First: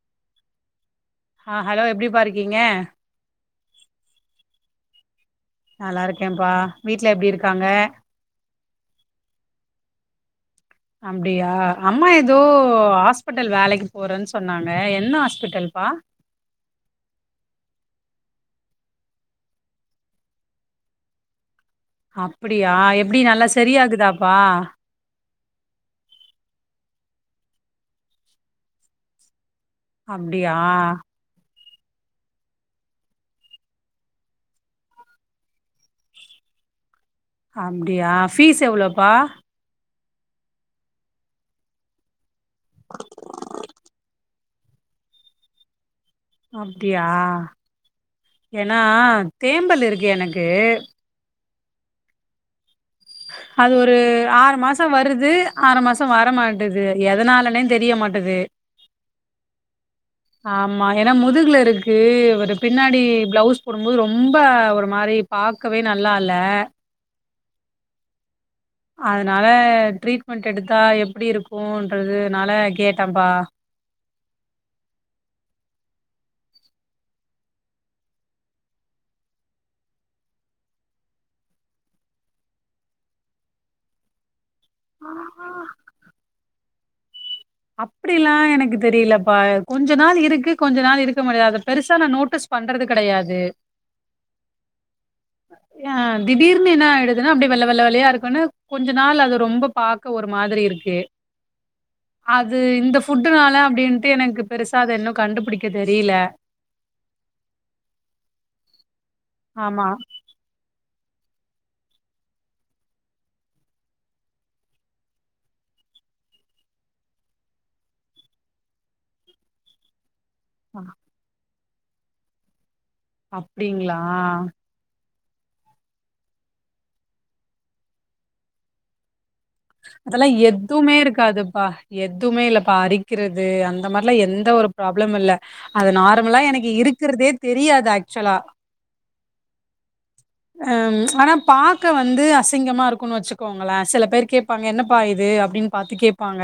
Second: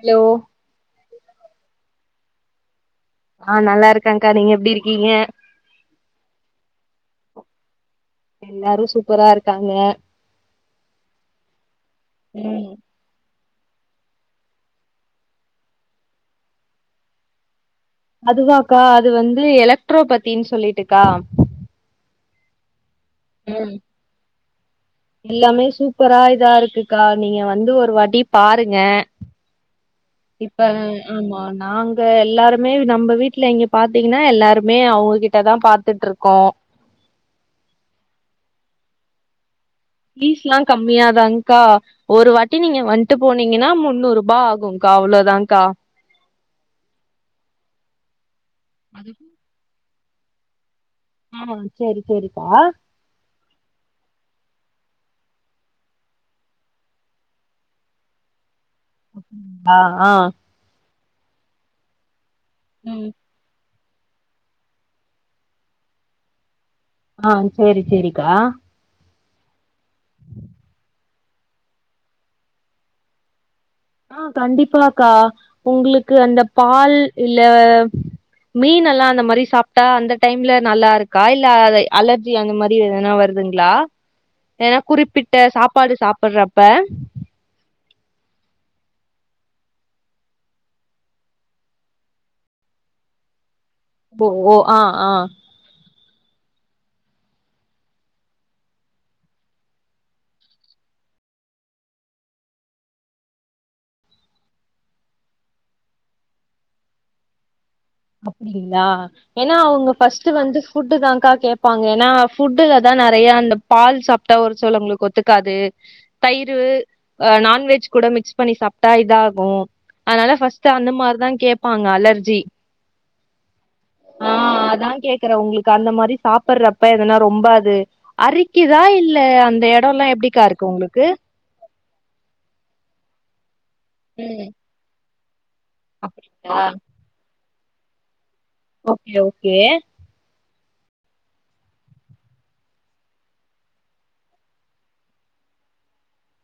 Hello ஆ hello எப்டிபா இருக்கீங்கே ஆ நல்லா இருக்கங்கா நீங்க எப்டி இருக்கீங்கே நல்லா இருக்கேன்ப்பா வீட்ல எப்டி இருக்காங்க. எல்லாரு சூப்பரா இருக்காங்க அப்டியா அம்மா ஏதோ ம் ஹாஸ் பிட்டல் வேலைக்கி போறன்னு சொன்னாங்க என்ன ஹாஸ்பிட்டல்பா அதுவாக்கா அது வந்து எலக்ட்ரோபதினு சொல்லிட்டுக்கா அப்டியா எப் ப்டி நல்லா ம் சரியாகுதாப்பா எல்லாமே சூப்பரா இதா இருக்குக்கா நீங்க வந்து ஒரு வாட்டி பாருங்க. அப்டியா இப்ப ம், ஆமா நாங்க எல்லாருமே நம்ம வீட்ல இங்க பாத்தீங்கனா எல்லாருமே அவங்ககிட்டதா பாத்துட்டு இருக்கோ அப்டியா ஃபீஸ் எவ்ளோப்பா பீஸ்லா கம்மியாதாங்க்கா ஒரு வாட்டி நீங்க வன்ட்டு போனீங்கன்னா முன்னூறு ரூபா ஆகுக்கா அவ்ளோதாக்கா அப்டியா ஏன்னா தேம்பல் இருக் எனக்கு ஆ, சேரி சேரிக்கா அது ஒரு ஆறு மாச வருது ஆறு மாசோ வரமாட்டது எதனாலன்னே தெரிய மாட்டது அ, ஆ மா ஏன்னா முதுகுல இருக்கு பின்னாடி பிளவுஸ் போடும்போது ரொம்ப ஒரு மாரி பாக்கவே நல்லா இல்ல ஆ செரி செரிக்கா அதனால ட்ரீட்மெண்ட் எடுத்தா எப்பிடி இருக்குங்கறதுனால கேட்டன் பா ஆ கண்டிப்பாக்கா உங்களுக்கு அந்த பால் இல்ல மீனெல்லாம் அந்த மாரி சாப்பிட்டா அந்த டைம்ல நல்லா இருக்கா இல்ல அத அலர்ஜி அந்த மாரி எதனா வருதுங்களா ஏன்னா குறிப்பிட்ட சாப்பாடு சாப்பிடுற அப்ப அப்பிடிலாம் எனக்கு தெரியலப்பா கொஞ்ச நாள் இருக்கு கொஞ்ச நாள் இருக்க முடியாது பெருசா நான் நோட்டீஸ் பண்றது கெடையாது ஓ ஓ ஆ ஆ ஆ திடீர்னு என்ன ஆயிடுதுன்னா அப்பிடி வெள்ள வெள்ள வெள்ளலயா இருக்குன்னு கொஞ்ச நாள் அது ரொம்ப பாக்க ஒரு மாரி இருக்கு அது இந்த ஃபுட்டுனால அப்பிடினிட்டு எனக்கு பெருசா அத இன்னும் கண்டுபிடிக்க தெரியல அப்பிடிங்களா ஏன்னா ஆமா அவுங்க ஃபஸ்ட் வந்து ஃபுட்டு தான்கா கேப்பாங்க ஏன்னா ஃபுட்டு்லதான் நறைய அந்த பால் சாப்பிட்டா ஒரு சிலவங்களுக்கு ஒத்துக்காது தயிர் நான்வெஜ் கூட மிக்ஸ் பண்ணி சாப்பிட்டா இதாகும் அதனால ஃபஸ்ட் அந்த மாரி தான் கேப் கேப்பாங்க அலர்ஜி அப்பிடிங்களா இல்ல உங்களுக்கு அந்த மாரி சாப்படறப்ப எதுனா ரொம்ப அது அறிக்குதா இல்ல அந்த எடோல்லா அதெல்லாம் எப்டிக்கா இருக்கு எதுவுமே உங்களுக்கு இருக்காதுப்பா எதுவுமே இல்லப்பா அரிக்கிறது இந்த மாரிலாம் ம் எந்த ஒரு ப்ராப்ளம் இல்ல அது நார்மலா அப்டிங்களா எனக்கு இருக்குறதே தெரியாத் ஆக்ச்சூல்லா ஓகே ஓகே ஆம் ச்ச ஆனா பாக்க வந்து அசிங்கமா இருக்குன்னு வச்சுக்கோங்களே சில பேர் கேப் பாங்க என்னபா இது அப்டின்னு பாத்து கேப்பாங்க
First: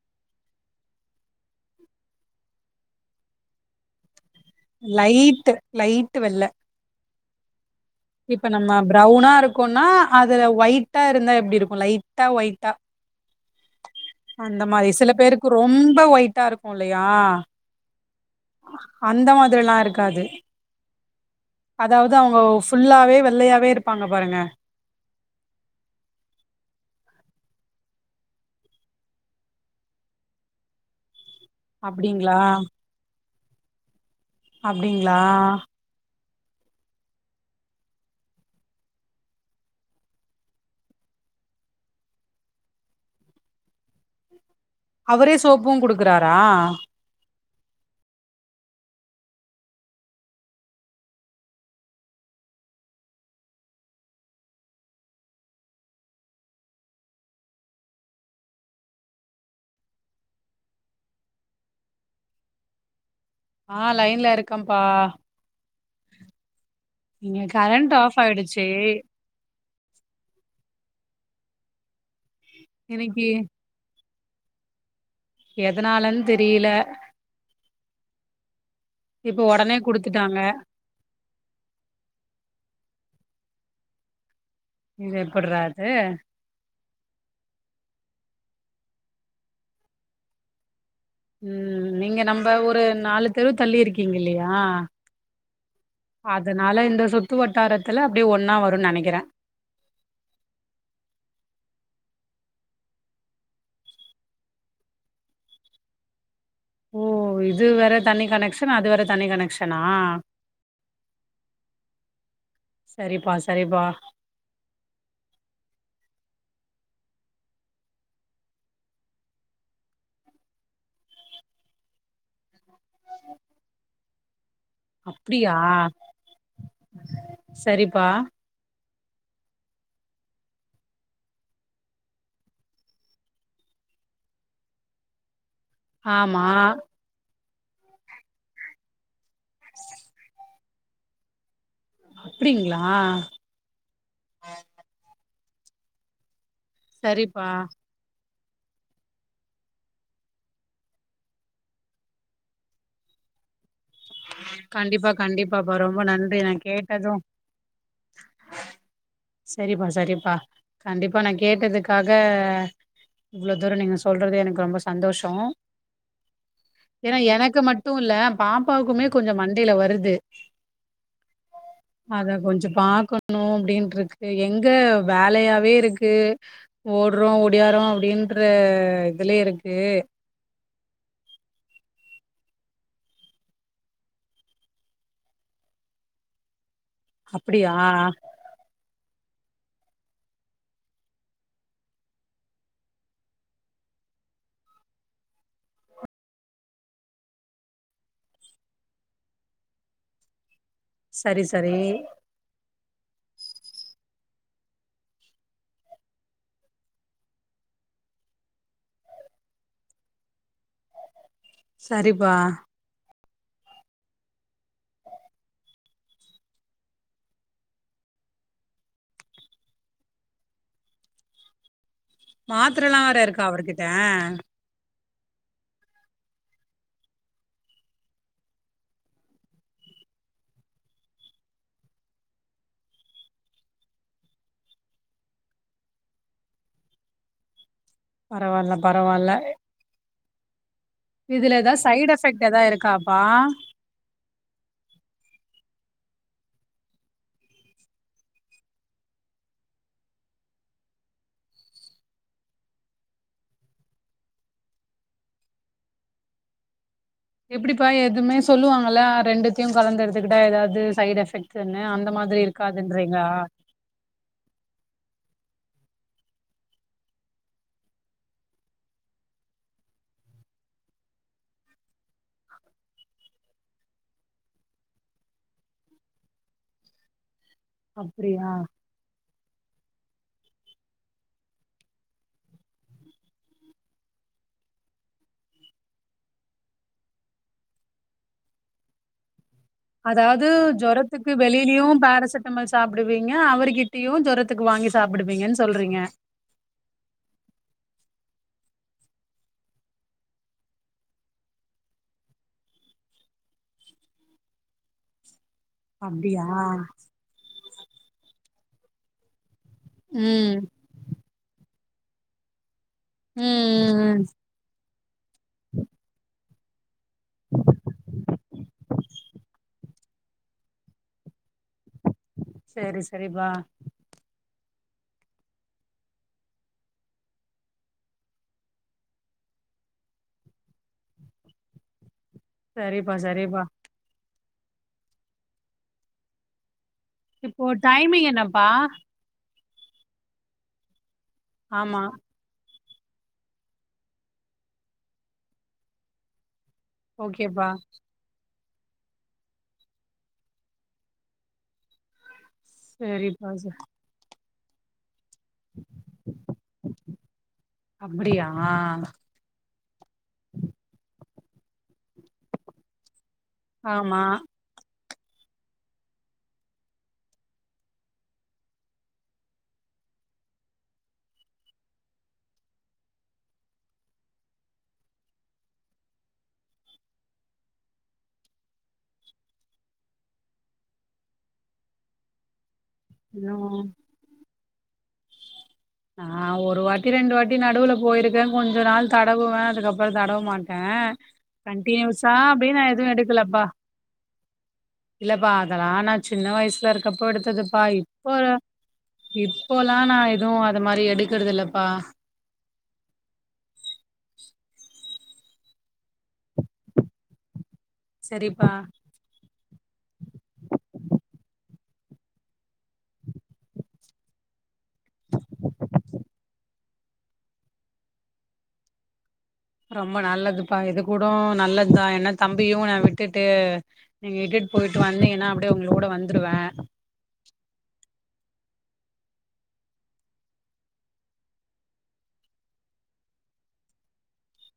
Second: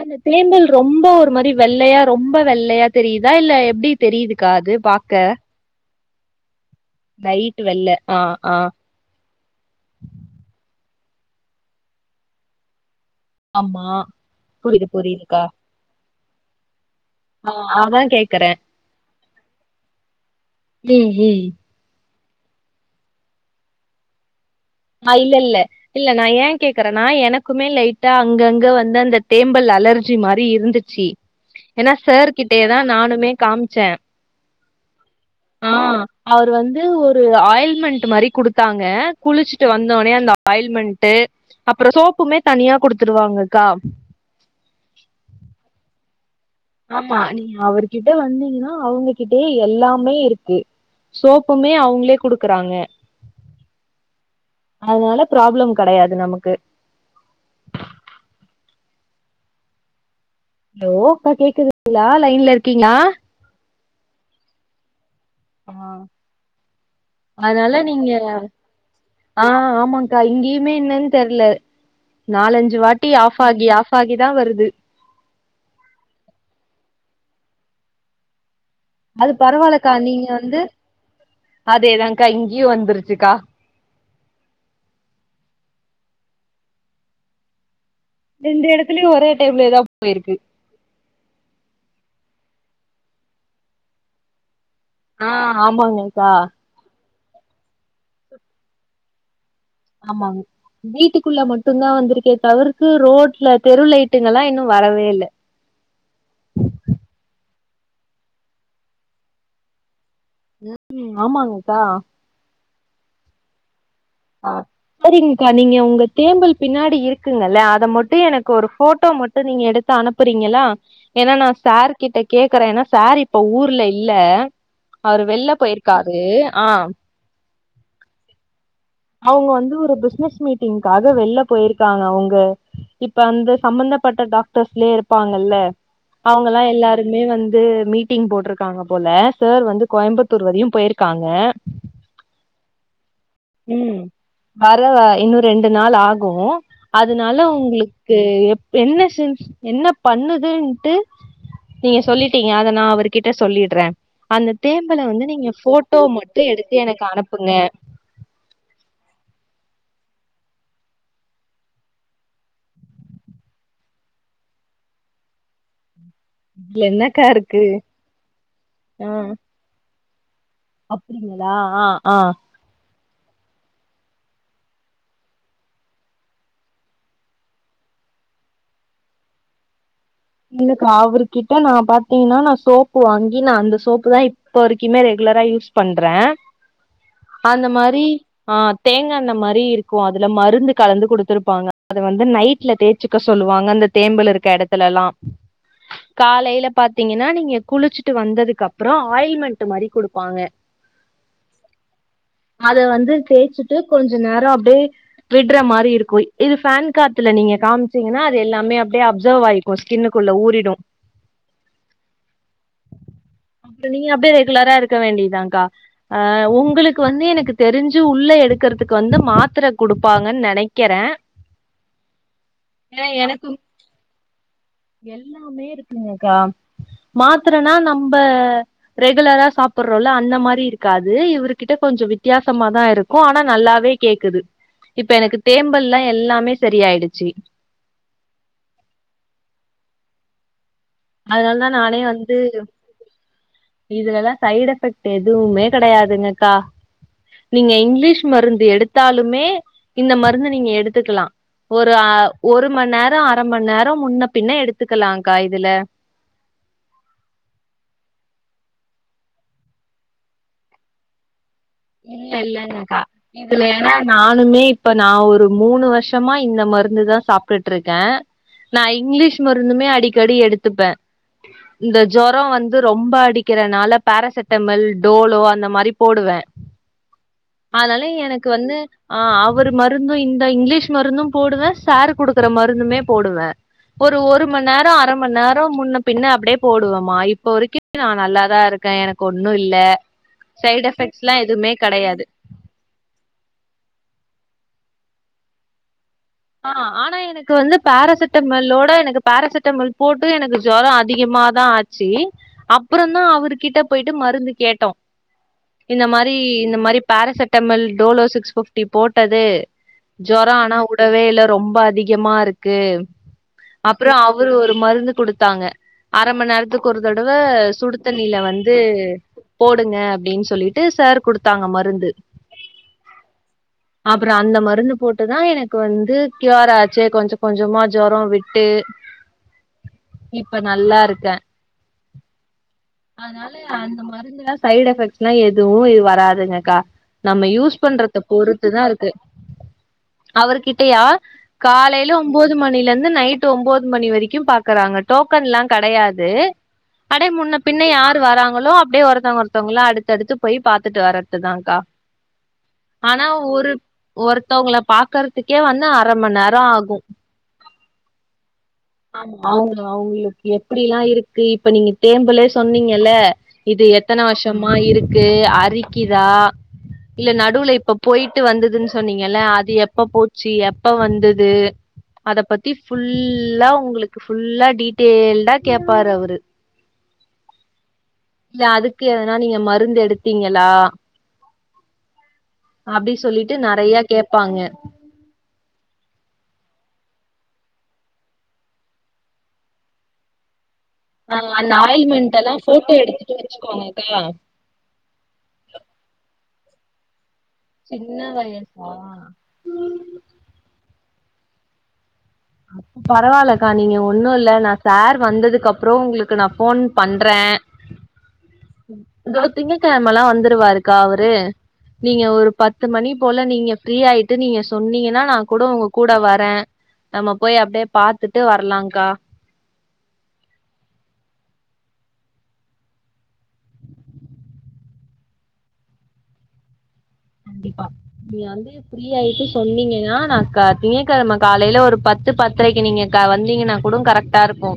அது தேம்பல் ரொம்போ ஒரு மாரி வெள்ளையா ரொம்ப வெள்ளையா தெரிதா இல்ல எப்டி தெரிது லைட்டு லை டு வெள்ள லைட் வெள்ள ஆ இப்ப ஆ நம்ம பிரவுன்னா இருக்கோனா அதுல ஒயி ட்டா இருந்தா எப்டி இருக்கோ லைட்டா ஒயிட்டா ஆமா அந்த புரியுது மாரி சில புரியுதுக்கா பேருக்கு ரொம்ப ஒயி டா இருக்கோ ஆ அதா கேக்கறே ஆ இருக்காது அதா வுதா அவுங்கோ ஃபுல்லாவே வெள்ளையாவே இருப்பாங்க பாருங்க ஆ இல்லல்ல இல்ல நா ஏ கேக்குறனா எனக்குமே லைட்டா அங்கங்க வந்து அந்த தேம்பல் அலர்ஜி மாரி இருந்திச்சி எனா சார் அப்டிங்களா? கிட்டேதா நானுமே காம்ச்சே அப்டிங்ளா அவுர் வந்து ஒரு ஆயில்மென்ட் மாரி குடுத்தாங்க குளிச் ட்டு வந்தோனே அந்த ஆயில்மென்ட்டு அப்புறோ சோப்புமே தனியா குடுத்துருவாங்ககா அவரே சோப்புங் குடு றா ஆமா நீங்க அவர்கிட்ட வந்தீங்னா அவுங்ககிட்டயே எல்லாமே இருக்கு சோப்புமே அவுங்ளே குடுக்குறாங்க அதனால பிராப்ளம் கடையாது நமக்கு லோ கா கேக்குதுங்ளா லைன்ல இர்க்கீங்ளா ஆ லைன்ல இருக்கம்பா ஆ இங்க அதனால கரண்ட் நீங்க ஆஃப் ஆயிடுச்சு ஆ ஆமாங்கா இங்கியுமே என்னன் தெர்ல நாலஞ்சு வாட்டி இன்னைக்கு ஆஃப் ஆகி ஆஃப் ஆகி தா வருது எதனாலன் தெரில அது பரவாலகா நீங்க வந்து அதேதாங்கா இங்யு வந்துரு சிக்கா இது எப்புட்றா அது ரெண்டு எடத்துலயு ஒரே டைம்லேதா போய்ருக்கு உம் நீங்க நம்ப ஒரு நாலு தெரு தள்ளி இருக்கீங்க இல்லியா ஆஹ் ஆமாங்கக்கா இந்த சுத்து வட்டாரத்துல அப்டியே ஒன்னா வருனு நெனைக்கிறே ஆமாங் வீட்டுக்குள்ள மட்டுந்தா வந்ருக்கே தவிர்த்து ரோட்ல தெரு லைட்டுங்கலா இன்னு வரவே இல்ல ஓ இது வேற தனி கனக்சன் அது வேற தனி கனக்சனா உ உம் ஆமாங்கக்கா சரிப்பா சரிபா ஆஹ் சரிங்கக்கா நீங்க உங்க தேம்பல் பின்னாடி இருக்குங்கல்ல அத மட்டூ எனக்கு ஒரு ஃபோட்டோ மட்டூ நீங்க எடுத் அனுப்புறீங்களா ஏனா நா சார் கிட்ட கேக்குறே ஏனா சார் இப்ப ஊர்ல இல்ல அவ்ரு வெள்ல அப்டியா போய்ருக்காரு ஆஹ் சரிப்பா அவுங்க வந்து ஒரு பிஸ்னஸ் மீட்டிங்காக வெள்ல போய் இருக்காங்க அவுங்க இப்ப அந்த சம்பந்தப்பட்ட டாக்டர்ஸ்லயே இருப்பாங்கல்ல ஆமா அவுங்கல்லா எல்லாருமே வந் து மீட்டிங் போட்டிருக்காங்க போல சார் வந்து கோயம்புத்தூர் வரையும் போயிருக்காங்க அப்டிங்க்ளா உம் வரவா இன்னு ரெண்டு நாள் ஆகு அதுனால சரிப்பா உங்களுக்கு என்ன சின்ஸ் என்ன பண்ணுதுன்ட்டு நீங்க சொல்லிட்டீங்க அத நானக்ஷ அவர்கிட்ட சொல்லிட்றே அந்த தேம்பல கண்டிப்பா வந்து நீங்க கண்டிப்பாப்பா ரொம்ப ஃபோட்டோ நன்றி மட்டு நா எடுத்து எனக்கு கேட்டது அனுப்புங்க சரிப்பா சரிப்பா கண்டிப்பா நா கேட்டதுக்காக இவ்ளோதூர நீங்க சொல்றது எனக்கு ரொம்ப சந்தோஷோ இதுல ஏன்னா என்னக்கா எனக்கு இருக்கு மட்டு இல்ல பாப் குமே ஆ கொஞ்சொ மண்டையில வ வருது அப்டிங்களா ஆஹ் ஆஹ் ணு அப்டீன்ட்ருக்கு எங்க வேலையாவே இருக்கு ஓட்றோ ஒடியாரோ அப்டின்ற இதுலயேருக்கு இல்லக்கா அவர்கிட்ட நா பாத்தீங்னா நா சோப்பு வாங்கி நா அந்த சோப்பு தா இப்ப வரைக்குமே ரெகுலரா யூஸ் பண்றே அந்த அப்டியா மாரி ஆஹ் தேங் க அந்த மாரி இருக்கு அதுல மருந்து கலந்து குடுத்துருப்பாங்க அத வந்து நைட்ல தேச்சுக்க சொல்லுவாங்க அந்த தேம்பல் இருக்க எடத்துல எல்லா காலையில பாத்தீங்கன்னா நீங்க குளிச்சுட்டு வந்ததுக்கு அப்புறொ ஆயில்மெண்ட் மாரி குடுப்பாங்க சரி சரி அத வந்து தேச்சுட்டு கொஞ்ச நேர அப்டியே விட்ற மாரி இருக்கு இது ஃபேன் காத்துல நீங்க காமிச்சீங்கன்னா அது எல்லாமே அப்டியே அப்சவ் ஆயிக்கோ ச் கின்னுக்குள்ள ஊறிடு சரிப்பா அப்புற நீங்க அப்டியே ரெகுலரா இருக்க வேண்டியதாகா ஆஹ் உங்களுக்கு வந்து எனக்கு தெரிஞ்சு உள்ள எடுக்கறதுக்கு வந்து மாத்திர கொடுப்பாங்க நெனைக்கிறே மாத்திரல்லா ஏன்னா வேற எனக்கு இருக்கா அவர்கிட்ட எல்லாமே இருக்குங்கக்கா மாத்திரனா நம்ப ரெகுலரா சாப்பிடுறோல அந்த மாரி இருக்காது இவரு கிட்ட கொஞ்சொ வித்தியாசமாதா இருக்கு ஆனா நல்லாவே கேக்குது இப்ப எனக்கு தேம்பல்லாண எல்லாமே சரியாய்டுச்சு பரவால்ல பரவால்ல இதுல அதனால ஏதா நானே சைட் வந்து எஃபெக்ட் ஏதா இருக்காப்பா இதுலல்லா சைடெ ஃபெக்ட் எதுவுமே கெடையாதுங்கக்கா நீங்க இங்கிலீஷ் மருந்து எடுத்தாலுமே இந்த மருந்து நீங்க எடுத்துக்கலா ஒரு அ ஒரு மண் நேர அர மண் நேர முன்ன பின்ன எடுத்துக்கலாங்கா இதுல எப்படிப்பா எதுவுமே சொல்லுவாங்கல்ல ரெண்டுத்தையும் கலந்துடுதுக்கிட்ட ஏதாவது சைட் எஃபெக்ட் இல்ல இல்லங்கக்கா இதுல ஏனா நானுமே இப்ப நா ஒ ஒரு மூணு வருஷமா இந்த மருந்து தா சாப்டுட்ருக்க நா இங்கிலீஷ் மருந்துமே அடிக்கடி எடுத்துப்ப இந்த ஜொரொ வந்து ரொம்ப அடிக்கிறனால பேரசிட்டமல் டோலோ அந்த மாரி போடுவ அதனால எனக்கு அப்டியா வந்து ஆஹ் அவரு மருந் இந்த இங்லீஷ் மருந்தும் போடுவ சார் குடுக்கற மருந்துமே போடுவ ஒரு ஒரு மண் நேர அர மண் நேர முன்ன பின்ன அப்படியே போடுவெமா இப்ப வரைக்கு நா நல்லாதா ருக்கே எனக்கு ஒன்னு ஒன்னு இல்ல சைட் எஃபெக்ட் வெளியிலயு பேராசட்டமல் சாப்பிடுவீங்க அவர்கிட்டயு ஜொரத்துக்கு க்கு வாங்கி சாப்பிடுவீங்கன் சொல்றீங்க ஆ ஆனா எனக்கு வந்து பரசிட்டமல்லோட எனக்கு பரசிட்டமல் போட்டு எனக்கு ஜோரோ அதிகமாதா ஆச்சி அப்றந்தா அவரு கிட்ட போய்ட்டு மருந்து கேட்டோ இந்த மாரி அப்டியா இந்த மாரி paracetamol Dolo six fifty போட்டது ஜொரோ ம் ஆனா உ ரொம்ப அதிகமாருக் கு ம் ம் அப்றோ ம். அவரு ஒரு மருந்து தாங்க அர மணி நேரத் க்கு ஒரு தடவ சுடு தண்ணில வந்து போடுங்க அப்டின் சொல்லிட்டு சர் குடுத் தாங்க மருந்து சரி சரிப்பா அப்றோ அந்த மருந் ந்து போட்டுதா எனக் கு வந்து கியூர் ஆச்சு கொஞ்ச கொஞ்சமா ஜொரோ விட்டு இப்ப நல்லா இருக்க சரிப்பா அதனால சரிப்பா அந்த மருந்துலா சைட் எஃபெக்ட்ஸ்னா எதுவு வராதுங்கக்கா நம்ம இப்போ யூஸ் பண்றத டைமிங் என்னப்பா பொறுத்துதா இருக்கு அவர்கிட்டயா ஆமா காலைல ஒம்போது மணில இருந் ந்து நைட்டு ஒம்போது மணி வரைக்கு பாக்குறாங்க டோக்கன்லா கடையாது அடை முன்ன ஓகேப்பா பின்ன யாரு வராங் களோ அப்டியே ஒருத்தவங்க ஒருத்தவங்களா அடுத்துடுத்து போய் பாத்துட்டு வர்றதுதாங்கா ஆனா சரிப்பா ச ஒரு ஒரு தவங்கள பாக்கற் துக்கே வந்து அர மண் நரோ ஆகு அப்டியா ஆமா அவங்க அவங்ளுக்கு எப்டிலா இருக் ரி இப்ப நீங்க தேம்பலே சொன்னிங்கல இது ஆமா எத்தன வருஷம்மா இருக் கு அரிக்கிதா இல்ல நடுவுல இப்ப பொயிட்டு வந்ததுன் சொன்னிங்கல அது எப்ப போச்சி எப்ப வந்தது அத பத்தி ஃபுல்லா உங்களுக்கு ஃபுல்லா டீடெய்ல்டா கேப்பாரு அவரு இல அதுக்கு எதனா நீங்க மருந்து எடுத்திங்களா அப்டி சொல்லிட்டு இன்னு நறைய கேப்பாங்க நா ஒரு வாட்டி ரெண்டு வாட்டி நடுவுல போயிருக்க கொஞ்சொ நாள் தடவுவ அதுக்கப்றொ தடவ மாட் ட ஆ அந்த கண்டின்யூஸா ஆயில்மெண்ட் எல்லா அப்டின் நா போட்டோ எதுவு எடுத்துட்டு எடுக்கலப்பா வச்சுக்கோங்கக்கா இல்லப்பா அதெலா நா சின்ன வய்ஸ் ஸாருக்கப்பொ எடுத் ததுப்பா சின்ன இப்பொரு வயசா இப்போலா நா எதுவு மாரி எடுக்கறதில்லப்பா பரவாயிலக்கா நீங்க ஒண்ணு இல்ல நா சார் வந்ததுக்கப்றொ உங்களுக்கு நான் போன் பண்றே சரிப்பா தோ திங்கக்கெழமலா வந்துருவாருக்கா அவரு நீங்க ஒரு பத் த்து மணி போல நீங்க ஃப்ரீயாயிட் டு நீங்கஸ் சொன்னிகனா நா கூட உங்க கூட வரே நம்ம போய் அப்டியே பாத்துட்டு வரலாக்கா ரொம்ப நல்லதுப்பா இது கூடோ நல்லதுதா ஏனா தம்பியு நா விட்டுட்டு நீங் இட்டுட்டு பொயிட்டு வந்திங்கனா அப்டியே உங்களோட வந்துருவே கண்டிப்பா நீங்க வந்து ஃப்ரீ ஆயிட்டு சொன்னீங்கன்னா நா க திங்கக்கெழம காலைல ஒரு பத்து பத்தரைக்கு நீங்க க வந்தீங்கன்னா கூடொ கரெக்டாருக்கு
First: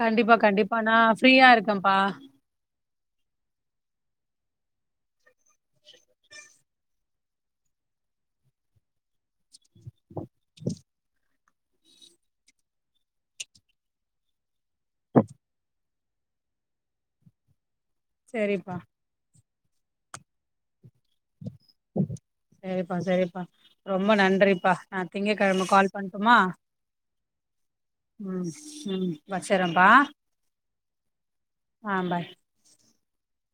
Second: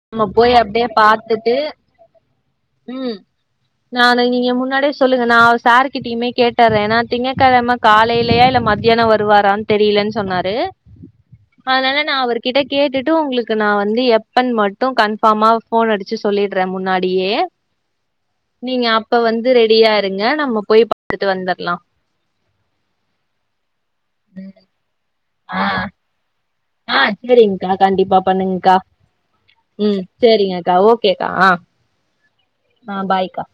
கண்டிப்பா கண்டிப்பா நா ஃப்ரீயா இருக்கம்ப்பா உம் நானு நீங்க முன்னாடியே சொல்லுங்க நா சார்கிட்டயுமே கேட்டர்ர ஏனா திங்கக்கெழம காலைலயா இல்ல மத்யானொ வருவாரான் தெரியலன் சொன்னாரு அதனால நா அவர்கிட்ட கேட்டுட்டு உங்களுக்கு நா வந்து எப்பன் மட் டு கன்ஃபார்மா போன் அடிச் ச்சு சொல்லிட்றே முன்னாடியே சரிப்பா நீங்க அப்ப வந் து ரெடியா இருங்க நம்ம போய் பாத்துட்டு வந்தர் செரிப்பா செரிப்பா ரொம்ப நன்றிப்பா நா திங்கக்கெழம கால் பண்ட்டுமா ஆஹ் செரிங்க்கா கண்டிப்பா ம் பண்ணுங்க்கா ம் வச்சறேன்ப்பா உம் செரிங்கக்கா ஓகேக்கா ஆ அ பாய்க்கா